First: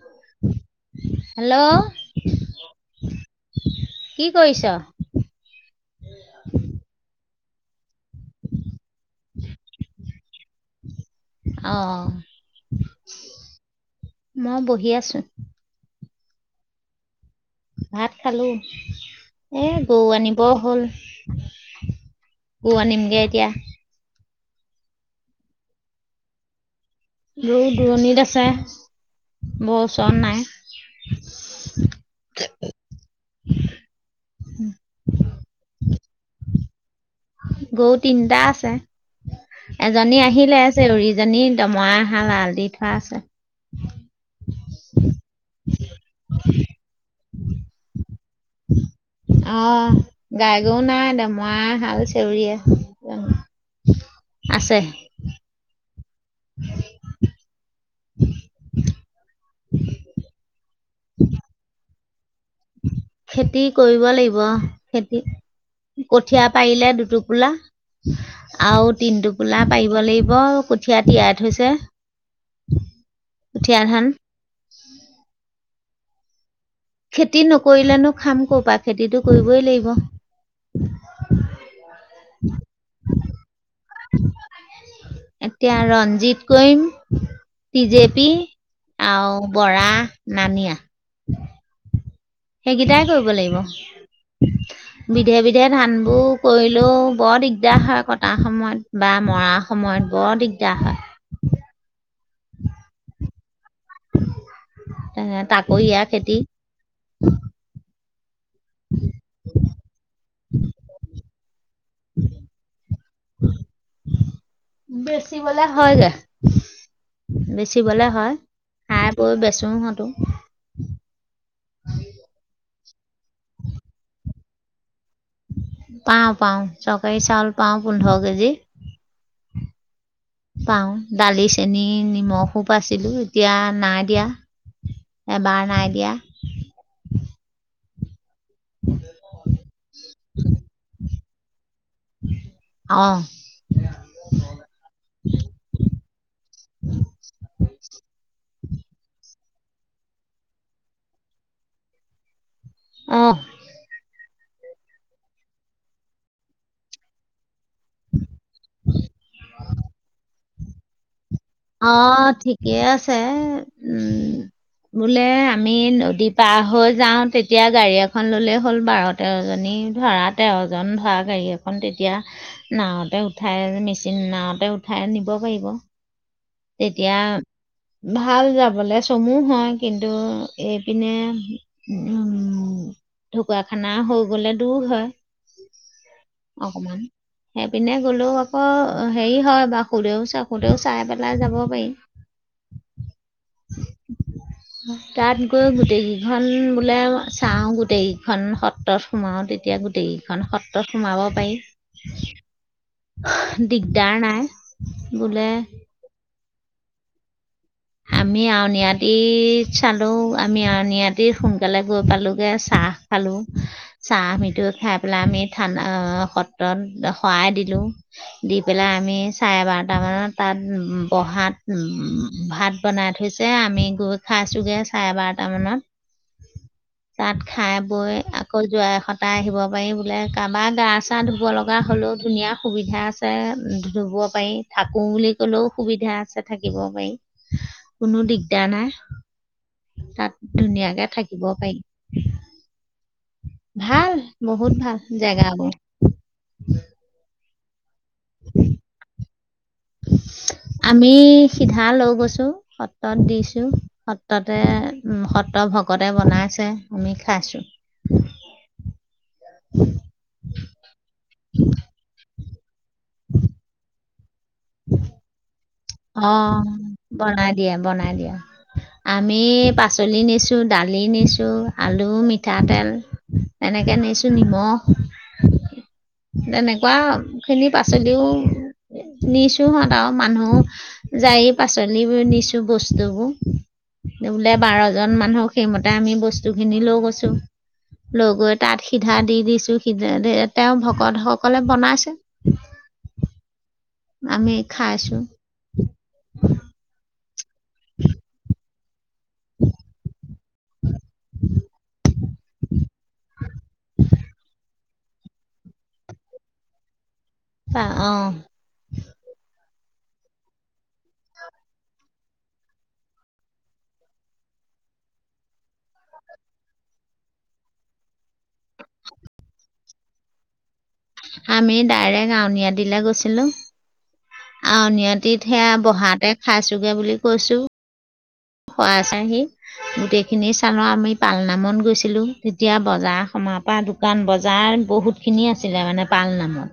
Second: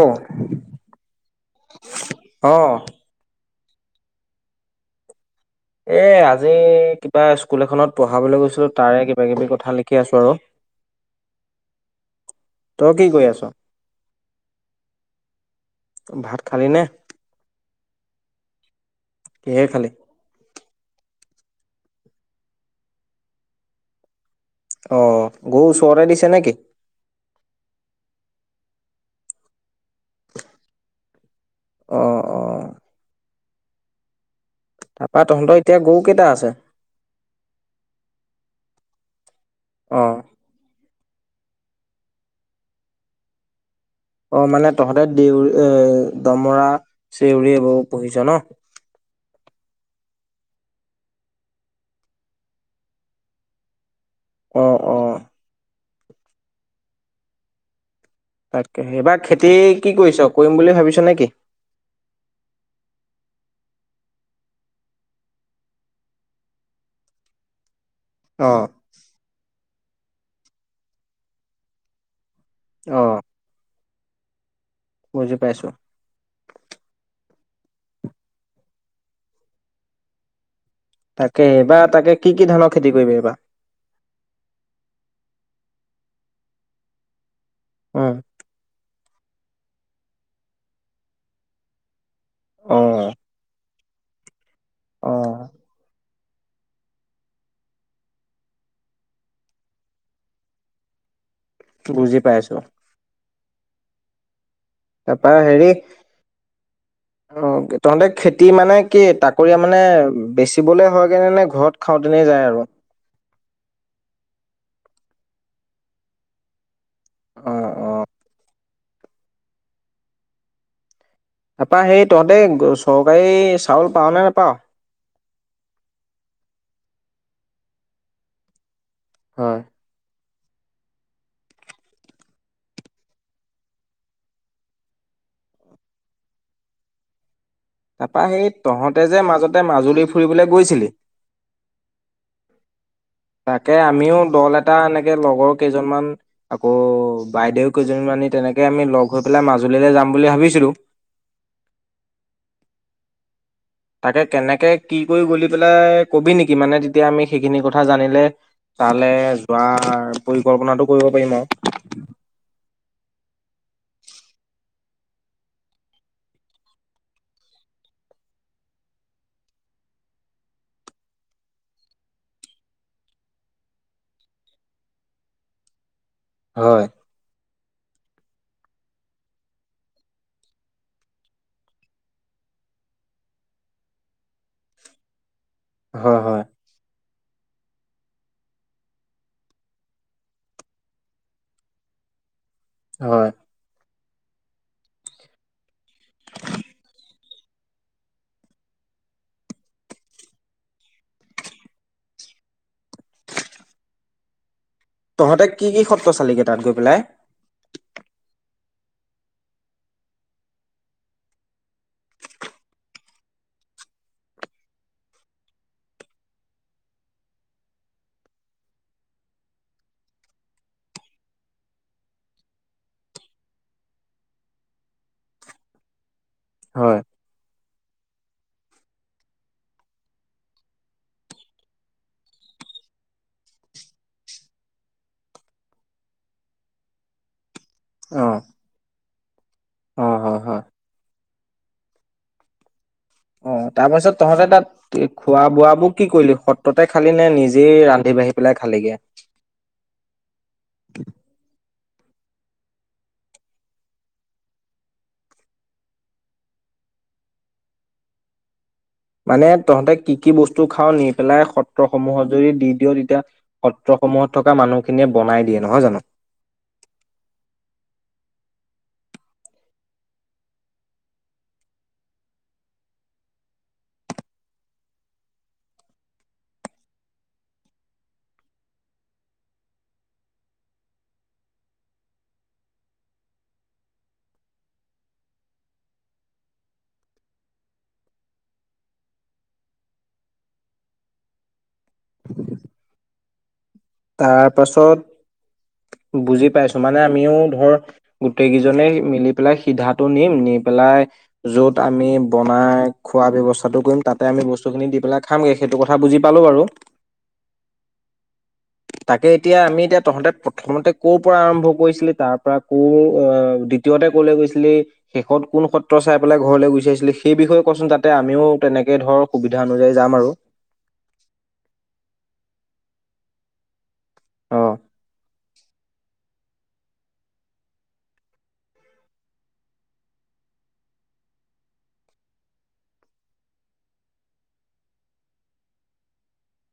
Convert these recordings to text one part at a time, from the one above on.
অ hello. কি কইছ? এ, আজি কি কিবা স্কুল এখনত পঢ়াবলৈ গৈছিলোঁ তাৰে কিবা কিবি কথা লিখি আছোঁ আৰু। অ', তই কি কৰি আছ মই বহি আছো। ভাত খালি নে? ভাত খালো, কিহে এ খালি গৰু আনি অ', হ'ল, গৰু আনিমগে এতিয়া। অ', গৰু ওচৰতে দিছে নে কি? [unintelligible] দূৰণিত আছে, বছ অ', অ'। তাৰপা তহঁতৰ এতিয়া গৰু কেইটা আছে? গৰু তিনটা আছে, অ এজনী আহিলে। চেউৰীজনী দমৰা হাল এয়াল দি থোৱা আছে। অ', মানে তহঁতে দেউৰ এ দমৰা চেউৰী এইবোৰ পুহিছ ন? [unintelligible] অ', গাই গৰু নাই দমৰা এহাল চেউৰি [unintelligible] অ আছে। অ [unintelligible] তাকে, এইবাৰ খেতি কি কৰিছ? কৰিম বুলি ভাবিছ নে কি? খেতি কৰিব লাগিব, খেতি কঠীয়া পাৰিলে দুটোপোলা। অ আৰু তিন টোপোলা পাৰিব লাগিব, কঠীয়া তিয়াই থৈছে। অ'। কঠীয়া ধান। বুজি পাইছোঁ। খেতি নকৰিলেনো খাম কৰপা, খেতিটো কৰিবই লাগিব। তাকে, এইবাৰ তাকে কি কি ধানৰ খেতি কৰিবি এইবাৰ? এতিয়া ৰঞ্জিত কৰিম। টি অ জেপি, আৰু বৰা, নানিয়া। অ সেইকেইটাই কৰিব অ লাগিব। বিধে বিধে ধানবোৰ কৰিলেও বৰ দিগদাৰ হয়, কটা সময়ত বা মৰা সময়ত বৰ দিগদাৰ হয়। বুজি পাইছোঁ। তাৰপা হেৰি, তাকৰীয়া খেতি অ' তহঁতে খেতি মানে কি, তাকৰীয়া মানে বেচিবলে হয়গে নে, নে ঘৰত খাওঁতেনে যায় আৰু? বেছিবলে হয়গে। অ অ বেচিবলে হয়, খাই বৈ বেচো হঁতো। তাৰপা সেই, তহঁতে চৰকাৰী চাউল পাঅ' নে নেপাঅ'? পাওঁ, পাওঁ, চকাৰী চাউল পাওঁ পোন্ধৰ কেজি। হয়। পাওঁ, দালি, চেনি নিমখো, পাইছিলোঁ, এতিয়া নাই দিয়া। এবাৰ নাই দিয়া। তাৰপা সেই তহঁতে যে মাজতে মাজুলী ফুৰিবলৈ গৈছিলি অ'। তাকে আমিও দল এটা এনেকে লগৰ কেইজনমান আকৌ বাইদেউ কেইজনীমানি তেনেকে আমি লগ হৈ পেলাই মাজুলীলৈ যাম বুলি ভাবিছিলোঁ। অ'। তাকে কেনেকে কি কৰি গ'লি পেলাই ক'বি নেকি মানে তেতিয়া আমি সেইখিনি কথা জানিলে তালে যোৱাৰ পৰিকল্পনাটো কৰিব পাৰিম আৰু। অ', ঠিকেই আছে, উম। বোলে আমি নদী পাৰ হৈ যাওঁ তেতিয়া গাড়ী এখন ল'লে হ'ল বাৰ তেৰজনী ধৰা তেৰজন, ধৰা গাড়ী এখন তেতিয়া নাঁৱতে উঠাই, মেচিন নাঁৱ উঠাই নিব পাৰিব। হয়, তেতিয়া ভাল যাবলে, চমু হয় কিন্তু এইপিনে উম, ঢকুৱাখানা হৈ গ'লে দূৰ হয়। হয়, হয়। অকমান। সেইপিনে গ'লেও আকৌ হেৰি হয় বা সুদেও বাসুদেও চাই পেলা পেলাই যাব পাৰি। হয়। [inaudible] তাত গৈ গোটেইকেইখন বোলে, চাওঁ গোটেইকেইখন সত্ৰত সোমাওঁ, তেতিয়া গোটেইখন সত্ৰত সোমাব পাৰি। দিগদাৰ নাই। তহঁতে বোলে কি কি সত্ৰ চালিগে তাত গৈ পেলাই? আমি আউনীআটীত চালোঁ, আমি আউনীআটী সোনকালে গৈ পালোগে চাহ খালোঁ। চাহ মিটো খাই পেলাই আমি থান সত্ৰত শৰাই দিলোঁ। দি পেলাই আমি চাৰে বাৰটামানত তাত বহাত ভাত বনাই থৈছে, আমি গৈ খাইছোঁগে চাৰে বাৰটা মানত। হয়। তাত খাই বৈ আকৌ জোৰাই সতাই আহিব পাৰি, বোলে কাৰোবাৰ গা চা ধুব লগা হ'লেও ধুনীয়া সুবিধা আছে ধুব পাৰি। থাকোঁ বুলি ক'লেও সুবিধা আছে থাকিব পাৰি। কোনো অ', দিগদাৰ নাই, অ', হয়, হয়। তাত ধুনীয়াকে থাকিব পাৰি। অ', ভাল তাৰপাছত তহঁতে বহুত ভাল তাত খোৱা জেগাবোৰ বোৱাবোৰ কি কৰিলি, সত্ৰতে খালিনে নিজেই ৰান্ধি বাঢ়ি পেলাই খালিগে? আমি সিধা লৈ গৈছোঁ, সত্ৰত দিছোঁ। সত্ৰতে, উম, সত্ৰৰ ভকতে বনাইছে, আমি খাইছোঁ। মানে তহঁতে কি কি বস্তু খাওঁ নি পেলাই সত্ৰসমূহত যদি দি দিয় তেতিয়া সত্ৰ সময়ত থকা মানুহখিনিয়ে বনাই দিয়ে নহয় জানো। অ', বনাই দিয়ে, বনাই দিয়ে। আমি পাচলি নিছোঁ, দালি নিছোঁ, আলু, মিঠাতেল এনেকে নিছোঁ নিমখ। তেনেকুৱাখিনি পাচলিও নিছোঁ হত আৰু মানুহো যায়ে পাচলিবোৰ নিছোঁ বস্তুবোৰ। বোলে বাৰজন মানুহক সেইমতে আমি বস্তুখিনি লৈ গৈছোঁ। লৈ গৈ তাত সিধা দি দিছোঁ, সিধা তেওঁ ভকতসকলে বনাইছে। আমি খাইছোঁ তাৰপাছত বুজি পাইছোঁ, মানে আমিও ধৰ গোটেইকেইজনে মিলি পেলাই সিধাটো নিম, নি পেলাই য'ত আমি বনাই খোৱা ব্যৱস্থাটো কৰিম, তাতে আমি বস্তুখিনি দি পেলাই খামগে সেইটো কথা বুজি পালোঁ বাৰু। আ, অ'। তাকে এতিয়া আমি এতিয়া তহঁতে প্ৰথমতে ক'ৰ পৰা আৰম্ভ কৰিছিলি, তাৰ পৰা ক আ, দি দ্বিতীয়তে কলৈ গৈছিলি শেষত কোন সত্ৰ চাই পেলাই ঘৰলৈ গুচি আহছিলি, সেই বিষয়ে কচোন? যাতে আমিও তেনেকে ধৰ সুবিধা অনুযায়ী যাম আৰু। আমি ডাইৰেক্ট আউনীআটীলে গৈছিলোঁ। অ আউনীআটীত সেইয়া বহাতে খাইছোগে বুলি কৈছো। শৰাই চাকি। গোটেইখিনি চালোঁ, আমি পালনামত গৈছিলোঁ। যেতিয়া বজাৰ- সমাৰ পৰা আদি কাৰণ বজাৰত বহুত খিনি আছিলে মানে পাল নামত।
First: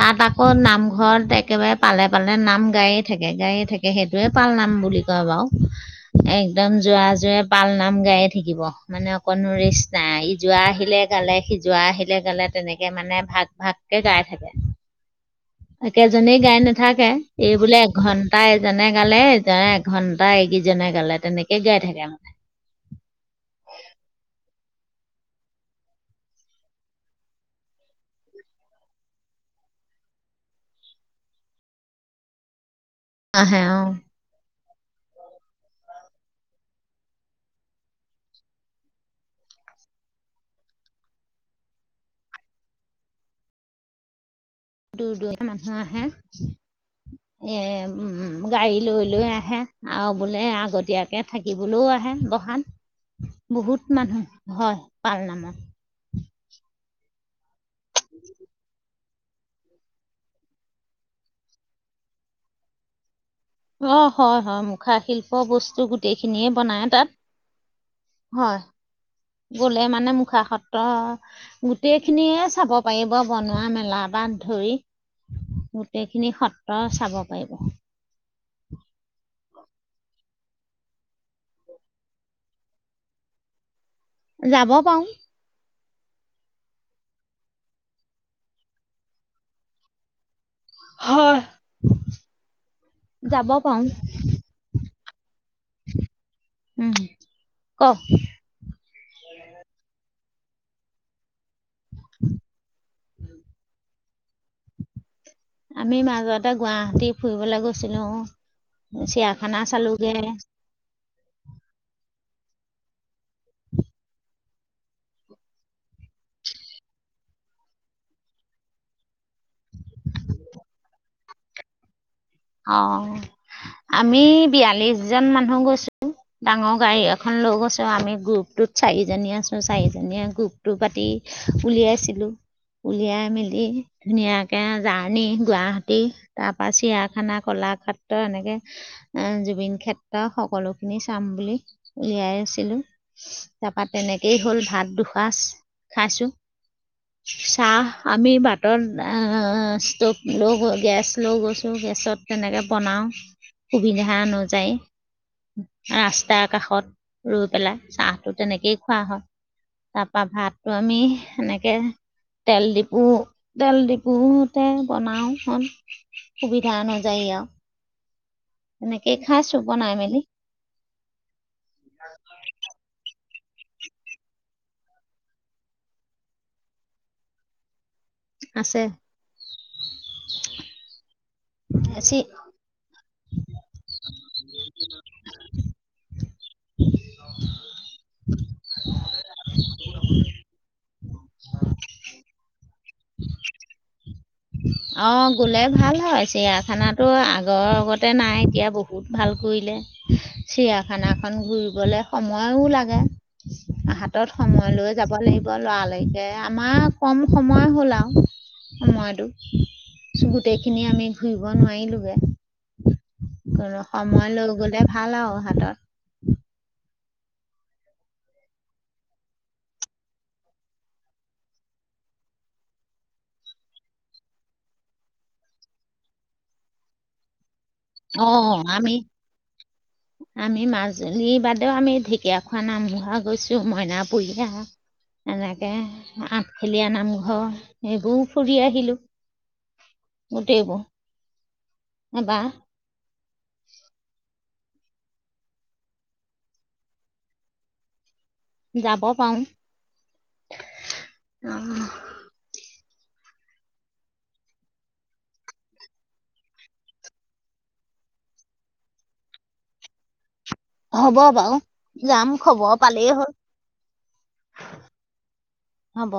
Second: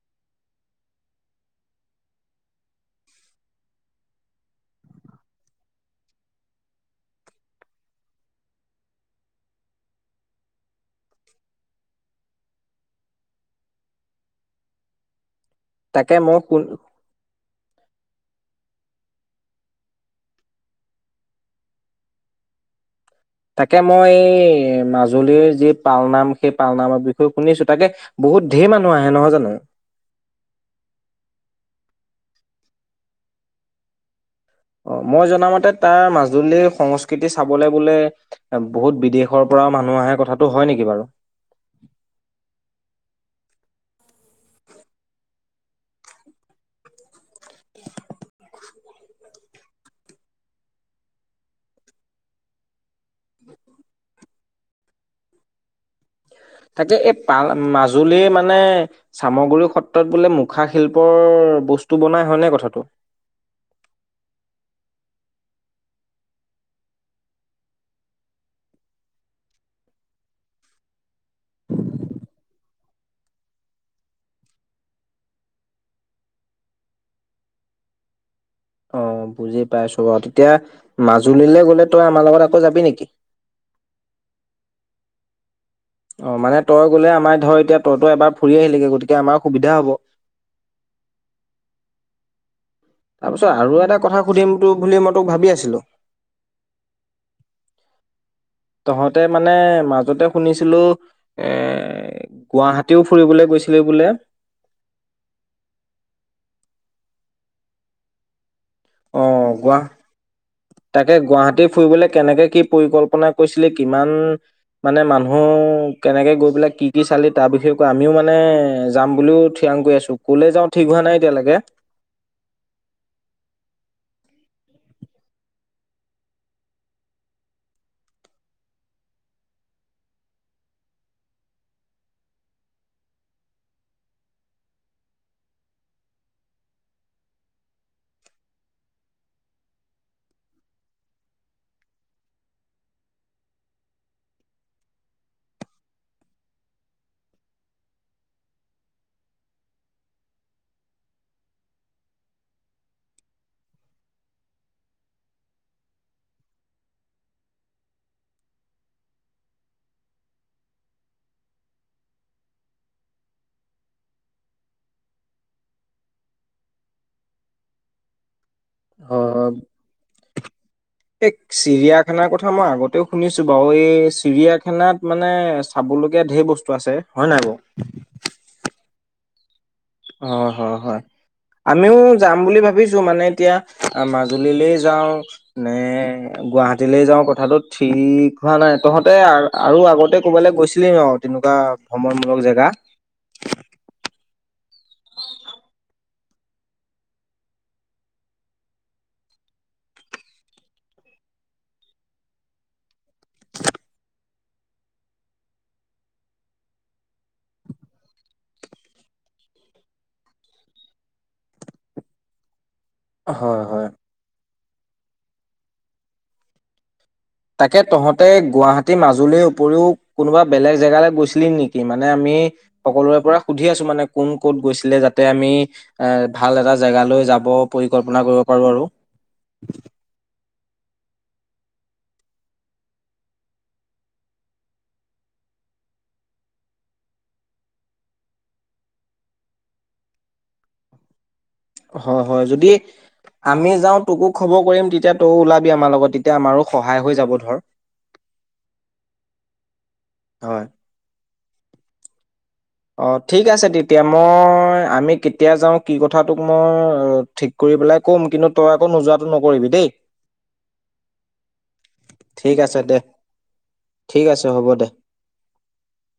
তাত আকৌ নামঘৰত, একেবাৰে পালে- পালে নাম গাইয়ে থাকে, গাইয়ে থাকে। তে সেইটোয়ে পাল নাম বুলি কয় বাৰু। একদম জোৰা- জোৰে পাল নাম গাই থাকিব। মানে অকণো ৰেষ্ট নাই, ই জোৰা আহিলে গালে যোৰা আহিলে গালে, তেনেকে মানে ভাগ- ভাগকে গাইয়ে থাকে। তাকে একেজনে মই গাই শুন নাথাকে। এই বোলে এঘন্টা এজনে গালে এজনে এঘন্টা টা, এই কিজনে গালে, তেনেকে গাই থাকে মানে। তাকে মই এই মাজুলীৰ যি পালনাম, সেই পালনামৰ বিষয়ে শুনিছো। তাকে বহুত ঢেৰ মানুহ আহে, নহয় জানো? আহে, অ। অ, মই জনামতে তাৰ মাজুলীৰ সংস্কৃতি চাবলে বোলে বহুত বিদেশৰ পৰাও মানুহ আহে, কথাটো হয় নেকি বাৰু? দূৰ- দূৰনিৰ মানুহ আহে। এ উম, গাড়ীত লৈ- লৈ আহে, আৰু বোলে আগতীয়াকে থাকিবলৈও আহে বহান। বহুত মানুহ হয়, পাল নামত। তাকে, এই পাল মাজুলীৰ মানে চামুগুৰি সত্ৰত বোলে, মুখা শিল্পৰ বস্তু বনাই হয়নে কথাটো? অ, হয়- হয়, মুখা শিল্পৰ বস্তু গোটেইখিনিয়ে বনাই তাত। হয়, গলে মানে মুখা সত্ৰ গোটেই খিনিয়ে চাব পাৰিব, বনোৱা মেলা পৰা ধৰি। গোটেইখিনি সত্ৰ চাব পাৰিব। অ, বুজি পাইছো বাৰু। তেতিয়া মাজুলীলৈ গ'লে তই আমাৰ লগত আকৌ যাবি নেকি? যাব পাৰোঁ। অ, মানে তই গ'লে আমাৰ ধৰ, এতিয়া তইতো এবাৰ ফুৰি আহিলেগে। গতিকে আমাৰ সুবিধা হ'ব। হয়। তাৰ যাব পিছত আৰু পাৰোঁ এটা কথা সুধিম তো, বুলি মই তোক ভাৱি আছিলো। উম, ক? তহঁতে মানে মাজতে শুনিছিলো। এ গুৱাহাটীও ফুৰিবলৈ গৈছিলি বোলে। আমি মাজতে গুৱাহাটীলৈ ফুৰিবলৈ গৈছিলো। অ। অ চিৰিয়াখানা গুৱাহ চালোঁগে তাকে, গুৱাহাটী ফুৰিবলে কেনেকে কি পৰিকল্পনা কৰিছিলে কিমান মানে মানুহ, কেনেকে গৈ পেলাই কি কি চালি? তাৰ বিষয়ে কৈ আমিও মানে যাম বুলিও থিৰাং কৰি আছোঁ। ক'লে যাওঁ, ঠিক হোৱা নাই এতিয়ালৈকে। অ, আমি বিয়াল্লিশ জন মানুহ গৈছোঁ। ডাঙৰ গাড়ী এখন লৈ গৈছো। আমি গ্ৰুপটোত চাৰিজনী আছো। চাৰিজনীয়ে গ্ৰুপটো পাতি উলিয়াইছিলো। উলিয়াই মেলি ধুনীয়াকে জাৰ্ণি গুৱাহাটী, তাৰপৰা চিৰিয়া খানা কলাক্ষেত্ৰ‌ এনেকে, আহ, জুবিন ক্ষেত্ৰ, সকলোখিনি চাম বুলি উলিয়াই আছিলো। তাপা তেনেকেই হ'ল, ভাত দুসাঁজ খাইছো। চাহ আমি, বাতত আ ষ্টভ লৈ গ গেছ লৈ গৈছোঁগে। পাছত, তেনেকে বনাও সুবিধা অনুযায়ী। ৰাস্তাৰ কাষত ৰৈ পেলাই, চাহটো তেনেকেই খোৱা হয়। তাপা, ভাতটো আমি সেনেকে তেল ডিপু, তেল ডিপু তে বনাওঁখন যা অনুযায়ী আৰু অ এনেকেই খাইছো বনাই মেলি। এই, চিৰিয়াখানাৰ কথা মই আগতেও শুনিছো বাৰু, এই চিৰিয়াখানাত মানে চ চাবলগীয়া ঢেৰ বস্তু আছে, হয় নাই বাৰু? আছে। অ', হয়, হয়, আমিও যাম বুলি ভাবিছ চো মানে এতিয়া, মাজুলীলে যাওঁ নে গুৱাহাটীলে যাওঁ, কথাটো ঠিক হোৱা নাই, তহঁতে আৰু আৰু আগতে ক'বালে গৈছিল কিলে আও তেনেকুৱা ভ্ৰমণমূলক জেগা। অ', গলে ভাল হয়, চিৰিয়াখানাতো আগৰ গতে নাই, এতিয়া ব [unintelligible] ভাল কৰিলে চিৰিয়াখানাখন ঘূৰিবলে সময়ও লাগে। হাতত সময় লৈ যাব লাগিব, লৰালৰিকে আমাৰ কম সময় হ'ল আৰু সময়তো, গোটেইখিনি আমি ঘুৰিব নোৱাৰিলোগে। হয় হয় [unintelligible] সময় লৈ গলে ভাল আৰু হাতত। তাকে তহঁতে গুৱাহাটী, মাজুলীৰ উপৰিও কোনোবা বেলেগ জেগালে গৈছিলি নেকি মানে আমি সকলোৰে পৰা সুধি আছো, মানে কোন ক'ত গৈছিলে যাতে আমি এ, ভাল এটা জেগালৈ যাব, পৰিকল্পনা কৰিব অঁ পাৰো আৰু আমি আমি মাজুলীৰ বাদেও, আমি ঢেকীয়াখোৱা নামঘৰ গৈছো মইনাপুৰীয়া এনেকে, আঠখেলীয়া নামঘৰ সেইবোৰো ফুৰি আহিলোঁ। গোটেই বোৰ। হয়, হয়, যদি আমি যাওঁ, তোকো খবৰ কৰিম, তেতিয়া তইয়ো ওলাবি আমাৰ লগত, তেতিয়া আমাৰো সহায় হৈ যাব ধৰ। যাব পাৰো। হয়। অ' অ', ঠিক আছে তেতিয়া, মই আমি কেতিয়া যাওঁ কি কথা টোক মই ঠিক কৰি পেলাই কম, কিন্তু তই আকৌ নোযোৱাটো নকৰিবি দেই। [unintelligible] হ'ব বাৰু, যাম ঠিক খবৰ আছে দে পালেই ঠিক আছে হ'ব দে। হ'ল। হ'ব।